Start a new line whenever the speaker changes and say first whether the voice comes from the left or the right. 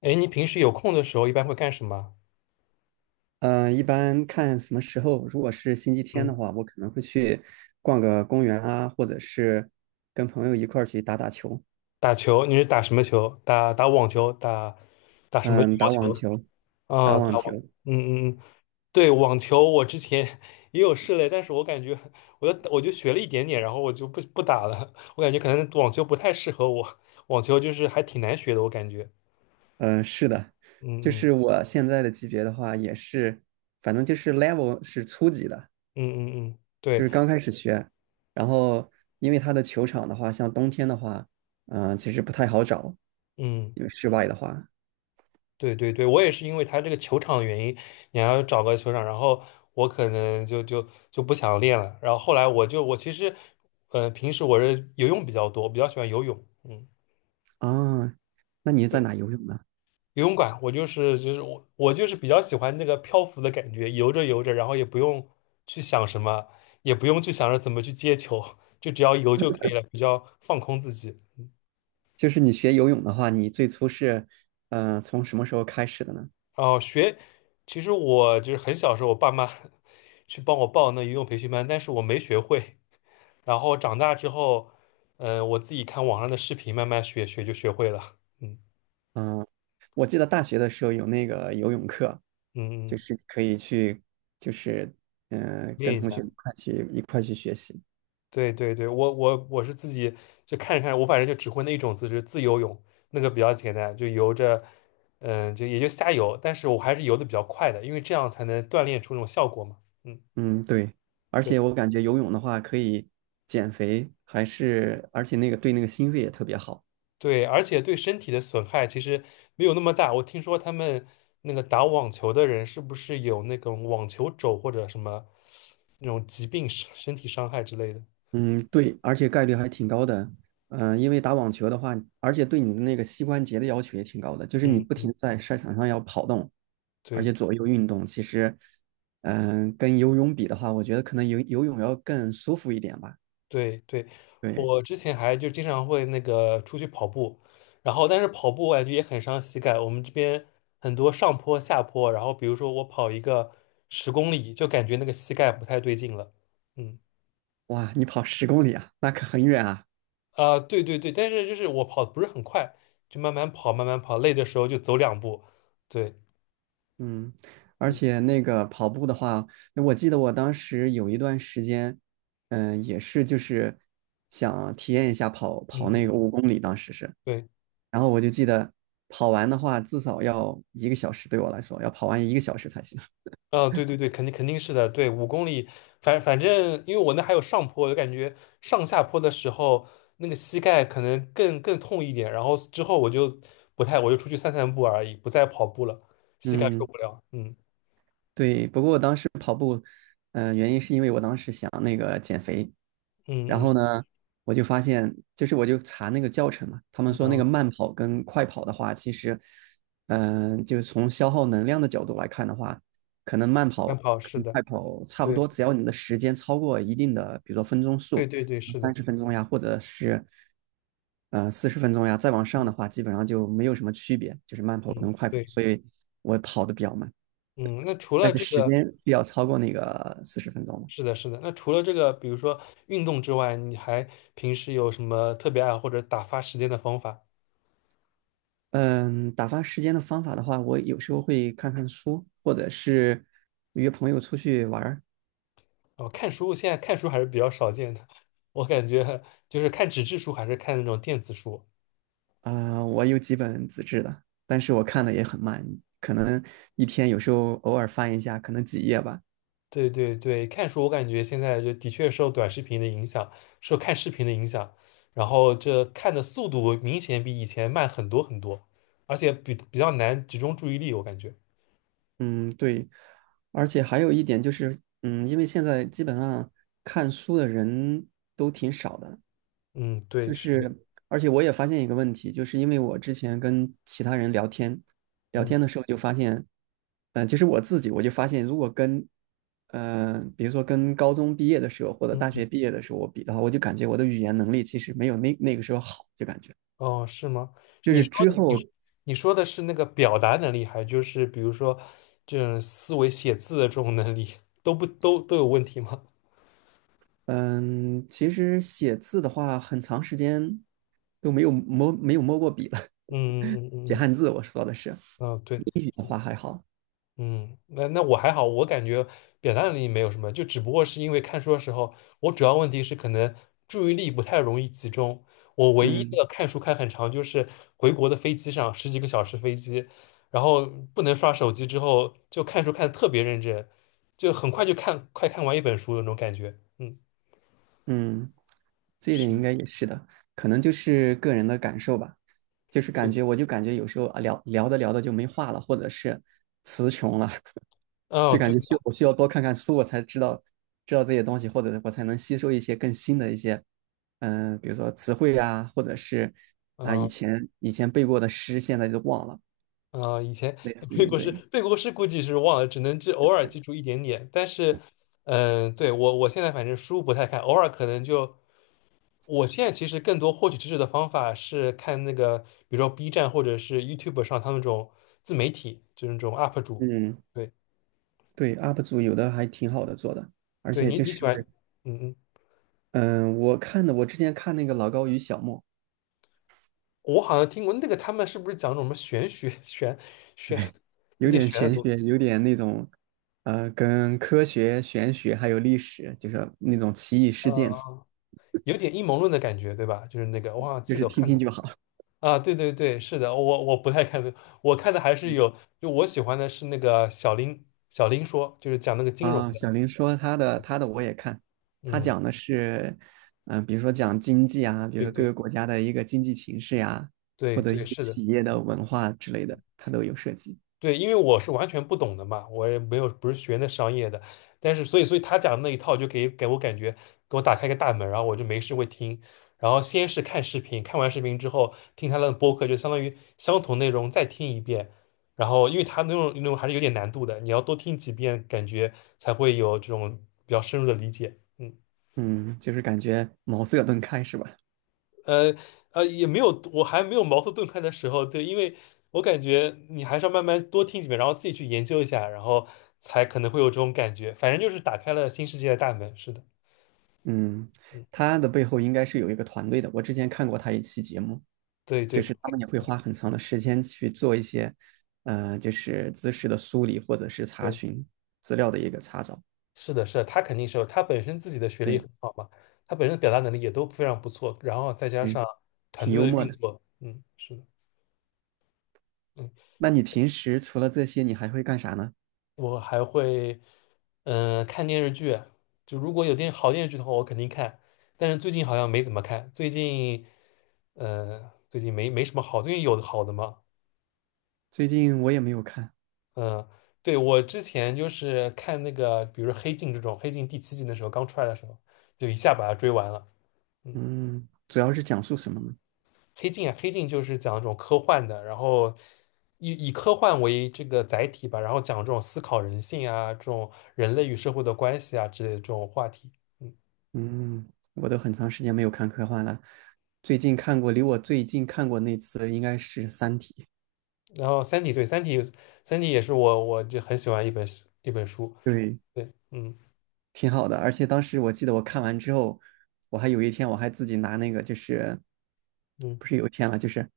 left: 哎，你平时有空的时候一般会干什么？
right: 嗯，一般看什么时候，如果是星期天
left: 嗯，
right: 的话，我可能会去逛个公园啊，或者是跟朋友一块儿去打打球，
left: 打球，你是打什么球？打网球，打什么羽
right: 嗯，
left: 毛
right: 打网
left: 球？
right: 球，打
left: 啊，
right: 网球，
left: 嗯嗯嗯，对，网球我之前 也有试了，但是我感觉我就学了一点点，然后我就不打了。我感觉可能网球不太适合我，网球就是还挺难学的，我感觉。
right: 嗯，是的，就
left: 嗯嗯
right: 是我现在的级别的话，也是，反正就是 level 是初级的，
left: 嗯嗯嗯，
right: 就
left: 对，
right: 是刚开始学，然后因为它的球场的话，像冬天的话，嗯，其实不太好找，
left: 嗯。
right: 因为室外的话，
left: 对对对，我也是因为他这个球场的原因，你还要找个球场，然后我可能就不想练了。然后后来我其实，平时我是游泳比较多，我比较喜欢游泳，嗯，
right: 啊，那你在
left: 对，
right: 哪游泳呢？
left: 游泳馆我就是比较喜欢那个漂浮的感觉，游着游着，然后也不用去想什么，也不用去想着怎么去接球，就只要游就可以了，比较放空自己。
right: 就是你学游泳的话，你最初是，从什么时候开始的呢？
left: 哦，其实我就是很小时候，我爸妈 去帮我报那游泳培训班，但是我没学会，然后长大之后，嗯、我自己看网上的视频，慢慢学学就学会了。嗯
right: 嗯、我记得大学的时候有那个游泳课，
left: 嗯，
right: 就
left: 嗯，
right: 是可以去，就是，嗯、
left: 练
right: 跟
left: 一
right: 同
left: 下。
right: 学一块去学习。
left: 对对对，我是自己就看着看我反正就只会那一种姿势，自由泳，那个比较简单，就游着，嗯、也就瞎游，但是我还是游的比较快的，因为这样才能锻炼出那种效果嘛。嗯，
right: 嗯，对，而
left: 对。
right: 且我感觉游泳的话可以减肥，还是而且那个对那个心肺也特别好。
left: 对，而且对身体的损害其实没有那么大。我听说他们那个打网球的人是不是有那种网球肘或者什么那种疾病、身体伤害之类的？
right: 嗯，对，而且概率还挺高的。嗯、因为打网球的话，而且对你的那个膝关节的要求也挺高的，就是你
left: 嗯
right: 不停
left: 嗯，
right: 地在赛场上要跑动，而
left: 对
right: 且左右运动。其实，嗯、跟游泳比的话，我觉得可能游泳要更舒服一点吧。
left: 对对，
right: 对，
left: 我之前还就经常会那个出去跑步，然后但是跑步我感觉也很伤膝盖。我们这边很多上坡下坡，然后比如说我跑一个10公里，就感觉那个膝盖不太对劲了。嗯。
right: 哇，你跑10公里啊，那可很远啊。
left: 啊、对对对，但是就是我跑得不是很快，就慢慢跑，慢慢跑，累的时候就走两步。对，
right: 嗯，而
left: 嗯
right: 且那个跑步的话，我记得我当时有一段时间，嗯、也是就是想体验一下跑
left: 嗯
right: 跑那
left: 嗯，
right: 个5公里，当时是，
left: 对，
right: 然后我就记得跑完的话，至少要一个小时，对我来说要跑完一个小时才行。
left: 啊、对对对，肯定肯定是的。对，5公里，反正因为我那还有上坡，我就感觉上下坡的时候那个膝盖可能更痛一点，然后之后我就不太，我就出去散散步而已，不再跑步了，膝盖受
right: 嗯，
left: 不了。嗯
right: 对，不过我当时。跑。嗯、原因是因为我当时想那个减肥，然
left: 嗯
right: 后
left: 嗯，
right: 呢，我就发现，就是我就查那个教程嘛，他们
left: 然
right: 说那
left: 后
right: 个慢跑跟快跑的话，其实，嗯、就是从消耗能量的角度来看的话，可能慢
left: 慢
right: 跑
left: 跑是
right: 跟快
left: 的，
right: 跑差不多，
left: 对
right: 只要你的时间超过一定的，比如说分钟
left: 对
right: 数，
left: 对对，是
right: 三
left: 的，
right: 十分钟呀，或者是四十分钟呀，再往上的
left: 嗯
right: 话，基本上就没有什么区别，就是慢跑
left: 嗯
right: 跟快跑，
left: 对，
right: 所以我跑的比较慢，
left: 嗯，那除
right: 但
left: 了
right: 是
left: 这
right: 时
left: 个。
right: 间是要超过那个四十分钟的。
left: 是的，是的。那除了这个，比如说运动之外，你还平时有什么特别爱或者打发时间的方法？
right: 嗯，打发时间的方法的话，我有时候会看看书，或者是约朋友出去玩儿。
left: 哦，看书，现在看书还是比较少见的。我感觉就是看纸质书，还是看那种电子书。
right: 啊、我有几本纸质的，但是我看的也很慢，可能一天有时候偶尔翻一下，可能几页吧。
left: 对对对，看书我感觉现在就的确受短视频的影响，受看视频的影响，然后这看的速度明显比以前慢很多很多，而且比较难集中注意力，我感觉。
right: 嗯，对。而且还有一点就是，嗯，因为现在基本上看书的人都挺少的，
left: 嗯，对，
right: 就
left: 是的，
right: 是，而且我也发现一个问题，就是因为我之前跟其他人聊天，聊天的
left: 嗯
right: 时候就发现，嗯、其实我自己我就发现，如果跟，比如说跟高中毕业的时候或者
left: 嗯。
right: 大
left: 嗯。
right: 学毕业的时候我比的话，我就感觉我的语言能力其实没有那个时候好，就感觉
left: 哦，是吗？
right: 就
left: 你
right: 是
left: 说
right: 之后，
left: 你你说的是那个表达能力，还就是比如说这种思维写字的这种能力，都不都都有问题吗？
right: 嗯、其实写字的话，很长时间都没有摸过笔了，
left: 嗯嗯嗯
right: 写
left: 嗯，
right: 汉字我说的是，
left: 嗯哦，对。
right: 英语的话还好，
left: 嗯，那我还好，我感觉表达能力没有什么，就只不过是因为看书的时候，我主要问题是可能注意力不太容易集中。我唯一
right: 嗯。
left: 的看书看很长，就是回国的飞机上十几个小时飞机，然后不能刷手机之后，就看书看的特别认真，就很快快看完一本书的那种感觉。嗯，
right: 嗯，这一点
left: 是，
right: 应该也是的，可能就是个人的感受吧，就是感
left: 对，
right: 觉我就感觉有时候啊聊聊着聊着就没话了，或者是词穷了，
left: 哦，
right: 就感
left: 对，
right: 觉我需要多看看书，我才知道这些东西，或者我才能吸收一些更新的一些，嗯、比如说词汇啊，或者是啊以
left: 哦
right: 前以前背过的诗，现在就忘了，
left: 啊、以前
right: 类 似
left: 背
right: 于
left: 过诗，
right: 对，
left: 背过诗估计是忘了，只偶尔记住一点点。但是，嗯、对，我现在反正书不太看，偶尔可能就我现在其实更多获取知识的方法是看那个，比如说 B 站或者是 YouTube 上他们这种自媒体，就是那种 UP 主。
right: 嗯，
left: 对，
right: 对，UP 主有的还挺好的做的，而
left: 对
right: 且
left: 你
right: 就
left: 你喜
right: 是
left: 欢，嗯嗯，
right: 嗯、我之前看那个老高与小莫。
left: 我好像听过那个他们是不是讲那种什么玄学玄
right: 有
left: 有点
right: 点
left: 玄的
right: 玄
left: 东西，
right: 学，有点那种，跟科学、玄学还有历史，就是那种奇异事
left: 嗯、
right: 件，
left: 有点阴谋论的感觉，对吧？就是那个我好像
right: 就
left: 记
right: 是
left: 得我
right: 听
left: 看
right: 听
left: 过。
right: 就好
left: 啊，对对对，是的，我不太看的，我看的还是有，就我喜欢的是那个小林说，就是讲那个金融
right: 啊。
left: 的，
right: 小林说他的，他的我也看，他
left: 嗯，
right: 讲的是，嗯、比如说讲经济啊，比如
left: 对
right: 说各
left: 对
right: 个国家的一个经济形势呀、或
left: 对
right: 者一
left: 对，
right: 些
left: 是的。
right: 企业的文化之类的，他都有涉及。
left: 对，因为我是完全不懂的嘛，我也没有不是学那商业的，但是所以他讲的那一套就给我感觉给我打开一个大门，然后我就没事会听，然后先是看视频，看完视频之后听他的播客，就相当于相同内容再听一遍，然后因为他那种还是有点难度的，你要多听几遍，感觉才会有这种比较深入的理解。嗯。
right: 嗯，就是感觉茅塞顿开是吧？
left: 呃也没有，我还没有茅塞顿开的时候，对，因为我感觉你还是要慢慢多听几遍，然后自己去研究一下，然后才可能会有这种感觉。反正就是打开了新世界的大门，是的，
right: 嗯，
left: 嗯，
right: 他的背后应该是有一个团队的，我之前看过他一期节目。
left: 对
right: 就
left: 对
right: 是他们也会花很长的时间去做一些，就是知识的梳理或者是查
left: 对，
right: 询资料的一个查找。
left: 是的，是的，他肯定是有，他本身自己的学历也
right: 对，
left: 很好嘛，他本身表达能力也都非常不错，然后再加
right: 对，
left: 上团
right: 挺
left: 队
right: 幽
left: 的
right: 默
left: 运
right: 的。
left: 作，嗯，是的。嗯。
right: 那你平时除了这些，你还会干啥呢？
left: 我还会，嗯、看电视剧。就如果有好电视剧的话，我肯定看。但是最近好像没怎么看。最近，嗯、最近没什么好。最近有好的吗？
right: 最近我也没有看，
left: 嗯、对，我之前就是看那个，比如说《黑镜》这种，《黑镜》第七季的时候刚出来的时候，就一下把它追完了。嗯，
right: 嗯，主要是讲述什么呢？
left: 《黑镜》啊，《黑镜》就是讲这种科幻的，然后以科幻为这个载体吧，然后讲这种思考人性啊，这种人类与社会的关系啊之类的这种话题。嗯
right: 嗯，我都很长时间没有看科幻了。最近看过，离我最近看过那次应该是《三体》。
left: 然后《三体》对，《三体》也是我就很喜欢一本书。
right: 对，
left: 对，嗯
right: 挺好的。而且当时我记得我看完之后，我还有一天我还自己拿那个就是
left: 嗯，
right: 不是有一天了，就是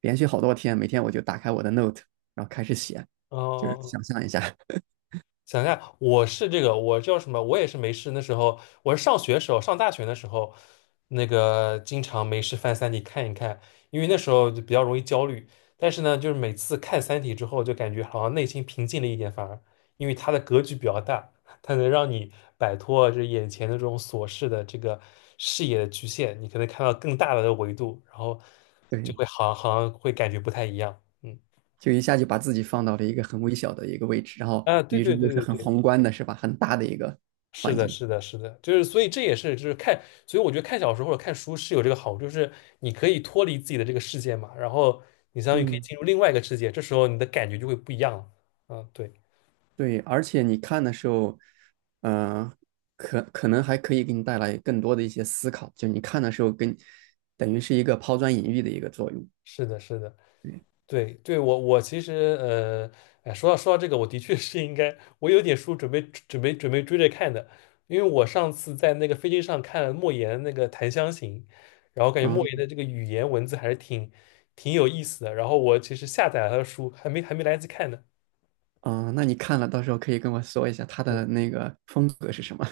right: 连续好多天，每天我就打开我的 Note，然后开始写，
left: 哦。哦
right: 就是想
left: 哦
right: 象一下，
left: 想一下，我是这个，我叫什么？我也是没事。那时候我是上学时候，上大学的时候，那个经常没事翻《三体》看一看，因为那时候就比较容易焦虑。但是呢，就是每次看《三体》之后，就感觉好像内心平静了一点，反而因为它的格局比较大，它能让你摆脱这眼前的这种琐事的这个视野的局限，你可能看到更大的维度，然后就
right: 对，
left: 会好像会感觉不太一样。嗯，
right: 就一下就把自己放到了一个很微小的一个位置，然后
left: 啊，对
right: 于是
left: 对
right: 又
left: 对
right: 是
left: 对
right: 很
left: 对。
right: 宏观的，是吧？很大的一个
left: 是
right: 环
left: 的，
right: 境。
left: 是的，是的，就是所以这也是就是看，所以我觉得看小说或者看书是有这个好处，就是你可以脱离自己的这个世界嘛，然后你相当于可以
right: 嗯，
left: 进入另外一个世界，这时候你的感觉就会不一样了。嗯，对，
right: 对，而且你看的时候，嗯、可能还可以给你带来更多的一些思考，就你看的时候跟等于是一个抛砖引玉的一个作用。
left: 是的，是的。对对，我其实呃，哎，说到这个，我的确是应该，我有点书准备准备追着看的，因为我上次在那个飞机上看了莫言那个《檀香刑》，然后感觉莫言
right: 嗯，
left: 的这个语言文字还是挺有意思的，然后我其实下载了他的书，还没来得及看呢。
right: 嗯，那你看了，到时候可以跟我说一下他
left: 对
right: 的那个风格是什么？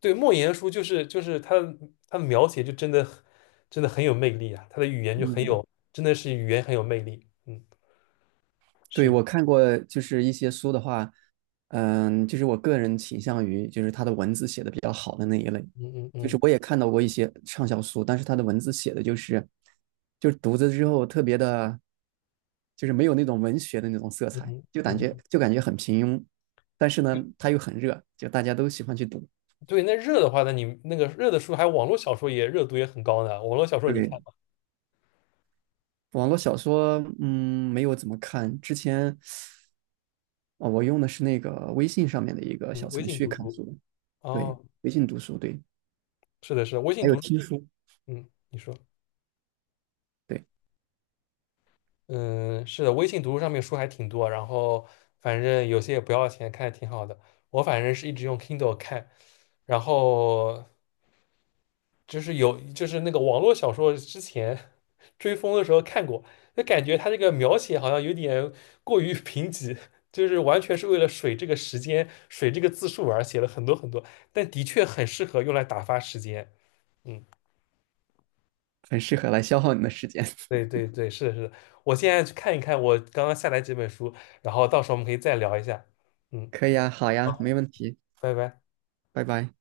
left: 对，莫言的书就是他的描写就真的很有魅力啊，他的语言就很
right: 嗯，
left: 有，真的是语言很有魅力。嗯，
right: 对，
left: 是的
right: 我看过，就是一些书的话，嗯，就是我个人倾向于就是他的文字写的比较好的那一类，
left: 嗯嗯
right: 就是
left: 嗯
right: 我也看到过一些畅销书，但是他的文字写的就是，就是读着之后特别的，就是没有那种文学的那种色
left: 嗯
right: 彩，
left: 嗯。
right: 就感觉
left: 嗯
right: 就感觉很平庸，但是呢，他又很热，就大家都喜欢去读。
left: 对，那热的话，那你那个热的书，还有网络小说也热度也很高呢。网络小说你看
right: 对，
left: 吗？
right: 网络小说，嗯，没有怎么看。之前哦，我用的是那个微信上面的一个
left: 嗯，
right: 小
left: 微
right: 程
left: 信
right: 序
left: 读
right: 看
left: 书。
right: 书的，对，
left: 哦，
right: 微信读书，对，
left: 是的，是的，微信
right: 还有
left: 读书。
right: 听书，
left: 嗯，你说，
right: 对，
left: 嗯，是的，微信读书上面书还挺多，然后反正有些也不要钱，看着挺好的。我反正是一直用 Kindle 看，然后就是有就是那个网络小说之前 追风的时候看过，就感觉它这个描写好像有点过于 贫瘠，就是完全是为了水这个时间、水这个字数而写了很多很多，但的确很适合用来打发时间。嗯，
right: 很适合来消耗你的时间。
left: 对 对对，是的，是的，我现在去看一看我刚刚下载几本书，然后到时候我们可以再聊一下。嗯，
right: 可以啊，好呀，没
left: 好，
right: 问题，
left: 拜拜。
right: 拜拜。